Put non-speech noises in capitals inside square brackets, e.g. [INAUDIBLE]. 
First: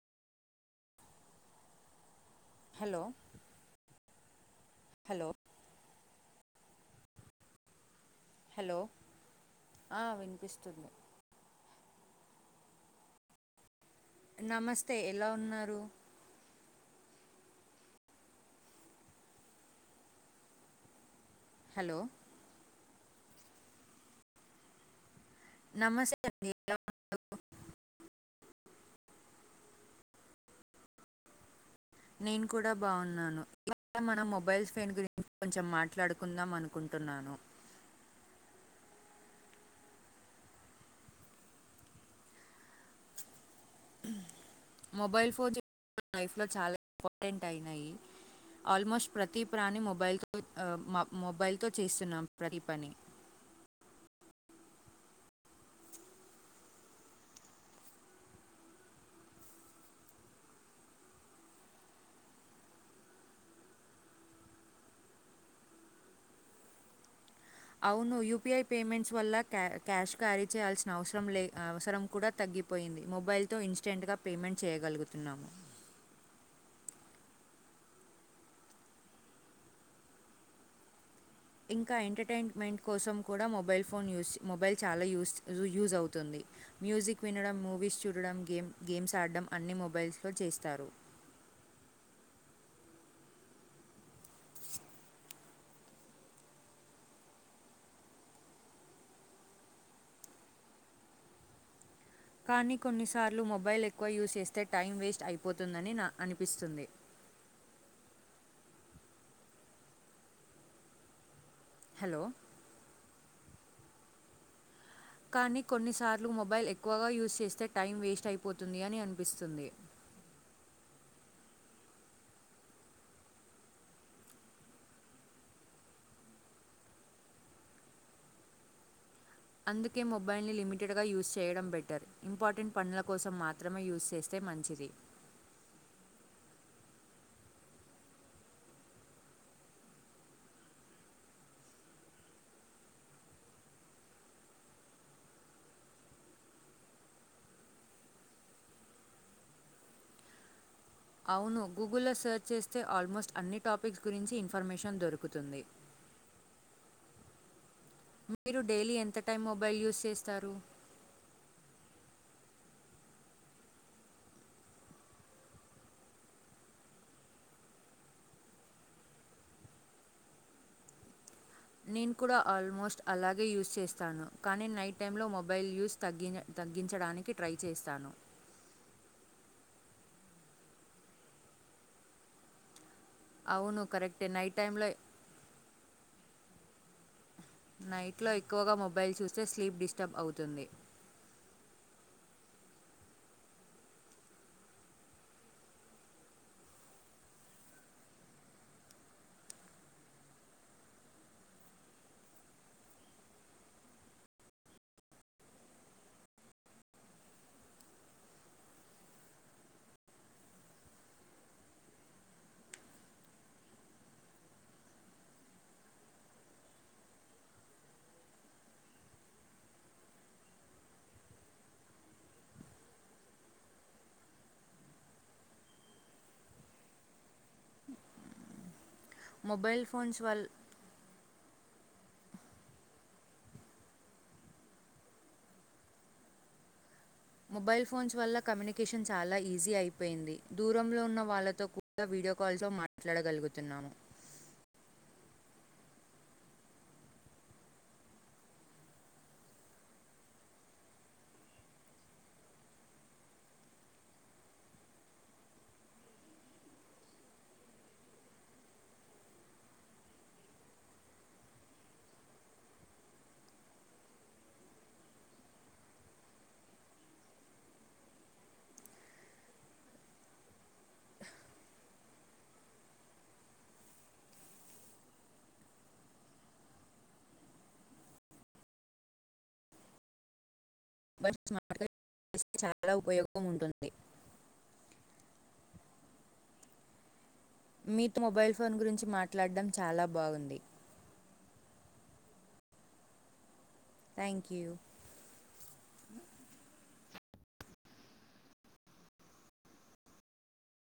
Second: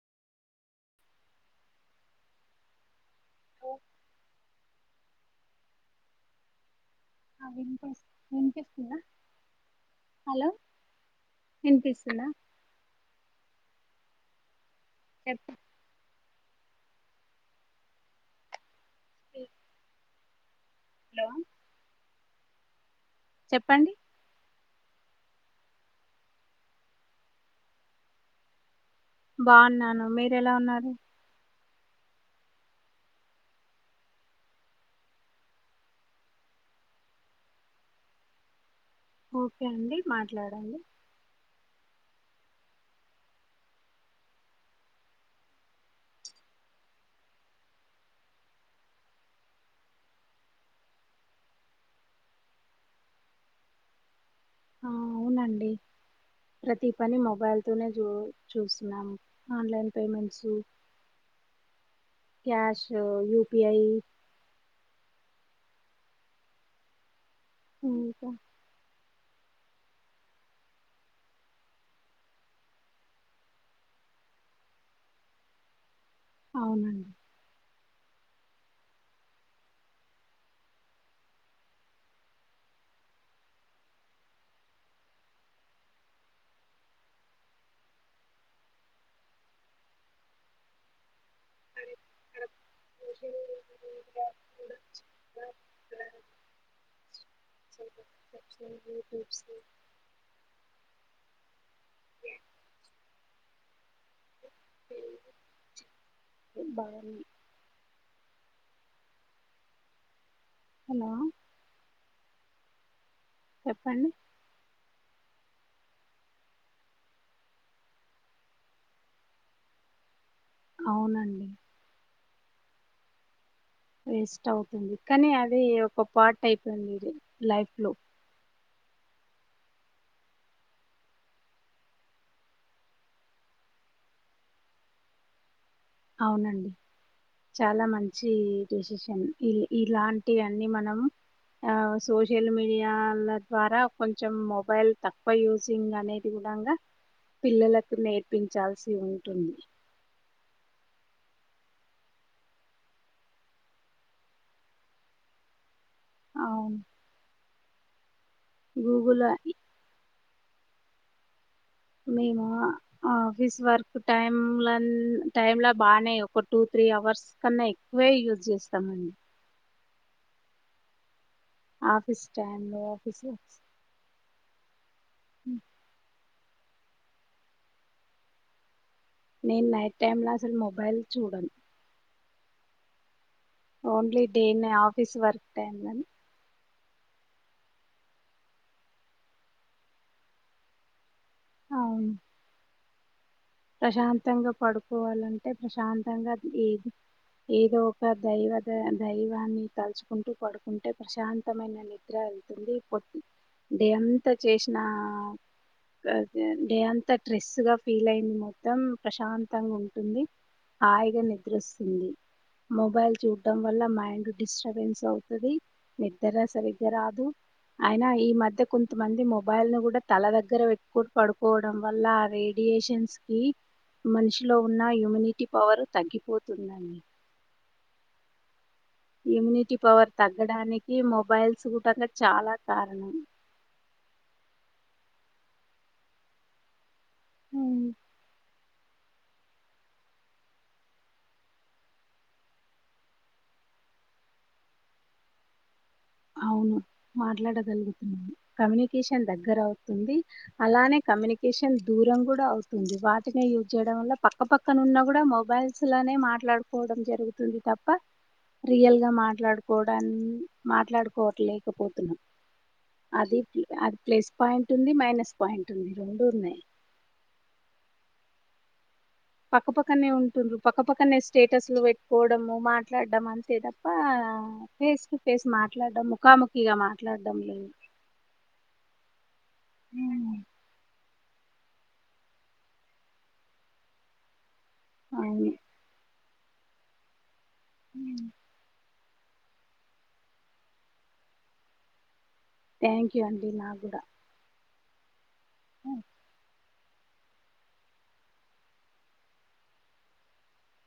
Hello hello అవింకా hello hello వినిపిస్తుంది వినిపిస్తుందా నమస్తే అతే ఎలా చెప్ప ఉన్నారు ఇ హలో హలో చెప్పండి నమస్తే అండి బాగున్నాను మీర ఎలా ఉన్నారు నేను కూడా బాగున్నాను ఇ మన మొబైల్ ఫోన్ గురించి కొంచెం మాట్లాడుకుందాం అనుకుంటున్నాను ఓకే అండి మాట్లాడంాలడి మొబైల్ ఫోన్ లైఫ్లో చాలా ఇంపార్టెంట్ అయినాయి ఆల్మోస్ట్ ప్రతి ప్రాణి మొబైల్ త చేస్తున్నాం ప్రతి పని అవునండి ప్రతిీ పని మొబైల్తోనే చూ చూస్తున్నాము ఆన్లైన్ పేమెంట్స్ క్యాష్ యూపిఐ అవును ఇంకా యయుపిఐ పేమెంట్ స్ వల్ల క్యా క్యాష్ క్యారీ చేయాల్సిన అవసరం లే అవసరం కూడా తగ్గిపోయింది మొబైల్తో ఇన్స్టెంట్గా పేమెంట్ చేయగలుగుతున్నాము అవునండి ఇంకా ఎంటర్టైన్మెంట్ కోసం కూడా మొబైల్ ఫోన్ మొబైల్ చాలా యూస్్ అవుతుంది మ్యూజిక్ వినడం మూవీస్ చూడడం గేమ్స్ ఆడడం అన్ని మొబైల్స్లో చేస్తారు అ కానీ కొన్నిసార్లు మొబైల్ ఎ ఎక్కువ యూస్్ చేస్తే టైం వేస్ట్ అయిపోతుందని నా అనిపిస్తుంది బాగుంది హలో హలో చెప్పండి కానీ కొన్నిసార్లు మొబైల్ ఎక్కువగా యూస్్ చేస్తే టైం వేస్ట్ అయిపోతుంది అని అనిపిస్తుంది అవునండి వేస్ట్ అవుతుంది కానీ అది ఒక పార్ట్ అయిపోయిందిది లైఫ్ లో అందుకే మొబైల్ని లిమిటెడ్గా యూజ్ చేయడం బెటర్ ఇంపార్టెంట్ పనుల కోసం మాత్రమే యూస్్ చేస్తే మంచిది అవునండి చాలా మంచి డిసిషన్ ఇలాంటివన్నీ మనము సోషల్ మీడియాల ద్వారా కొంచెం మొబైల్ తక్కువ యూసిింగ్ అనేది కూడాంగా పిల్లలకు నేర్పించాల్సి ఉంటుంది అవును గూగుల్లో సెర్చ్ చేస్తే ఆల్మోస్ట్ అన్ని టాపిక్స్ గురించి ఇన్ఫర్మేషన్ దొరుకుతుంది. అవున్ మీరు డైలీ ఎంత టైం మొబైల్ యూజ్ చేస్ తరు. మేమా ఆఫీస్ వర్క్ టైం టైమ్లా బానే ఒక టూ త్రీ అవర్స్ కన్నా ఎక్కువే యూజ్ చేస్తామండి. నేను ఆఫీస్ కూడా టైమ్ లో ఆల్మోస్ట్ ఆఫీస్ అలాగే వర్క్స్ యూస్ చేస్తాను. కానీ నైట్ టైమ్లో మొబైల్ యూస్ తగ్గిన తగ్గించడానికి ట్రై చేస్తాను. నేను నైట్ టైమ్ల అసలు మొబైల్ చూడను. అవును ఓన్లీ కరెక్టే డే నైట్ టైంలో ఆఫీస్ వర్క్ టైమ్లానే నైట్లో ఎక్కువగా మొబైల్ చూస్తే స్లీప్ డిస్టర్బ్ అవుతుంది. అవును. ప్రశాంతంగా పడుకోవాలంటే ప్రశాంతంగా ఏ ఏదో ఒక దైవ ద దైవాన్ని తలుచుకుంటూ పడుకుంటే ప్రశాంతమైన నిద్ర వెళ్తుంది డే అంత చేసిన డే అంత ట్రెస్గా ఫీల్ అయిన మ ప్రశాంతంగా ఉంటుంది. హాయిగా నిద్రిస్తుంది. మొబైల్ చూడ్డడం వల్ల మైండ్ డిస్టర్బెన్స్ అవుతది, నిద్ర సరిగ్గా రాదు అయినా ఈ మధ్య కొంతమంది మొబైల్ ను గుడా తల దగ్గర పెట్కొని పడుకోవడం వల్ల రేడియేషన్స్ కీ మనిషిలో ఉన్న ఇమ్యూనిటి పవర్ తగ్గిపోతుందని ఇమ్యూనిటీ మొబైల్ పవర్ ఫోన్స్ వల్ల తగ్గడానికి మొ మొబైల్స్ గుటంగా చాలా కారణం మొబైల్ ఉమ్ ఫోన్స్ వల్ల కమ్యూని కేషన్ చాలా ఈజీ అయిపోయింది. దూరంలో ఉన్న వాళ్లతో కూడా వీడియో కాల్తో మాట్లాడగలుగుతున్నాము. అవును మాట్లాడగలుగుతున్నాము. కమ్యూనికేషన్ దగ్గర అవుతుంది. అలానే కమ్యూనికేషన్ దూరం కూడా అవుతుంది. వాటినే యూజ్ చేయడం వల్ల పక్కపక్కనున్న గుడా మొబైల్సనే మాట్లాడుకోవడం జరుగుతుంది తప్ప రియల్గా మాట్లాడుకోవడా మాట్లాడుకోవట్లేకపోతున్నాం అది అది ప్లస్ పాయింట్ ఉంది మైనస్ పాయింట్ ఉంది రెండు ఉన్నాయి. పక్కపక్కనే ఉంటుండ్రు పక్కపక్కనే స్టేటస్లు పెట్టుకోవడంము, మాట్లాడడం అంతే తప్ప ఫేస్ టు ఫేస్ మాట్లాడడం ముఖాముఖిగా మాట్లాడడం లేదు. హ్మ్ బస్ స్మార్ట్ చాలా ఉపయోగం ఉంటుంది. అవును మీతో మొబైల్ ఫోన్ గురిం నుంచి మాట్లాడడం చాలా బాగుంది. థ్యాంక్ యూ అండి నా థ్యాంక్ యూ [INAUDIBLE]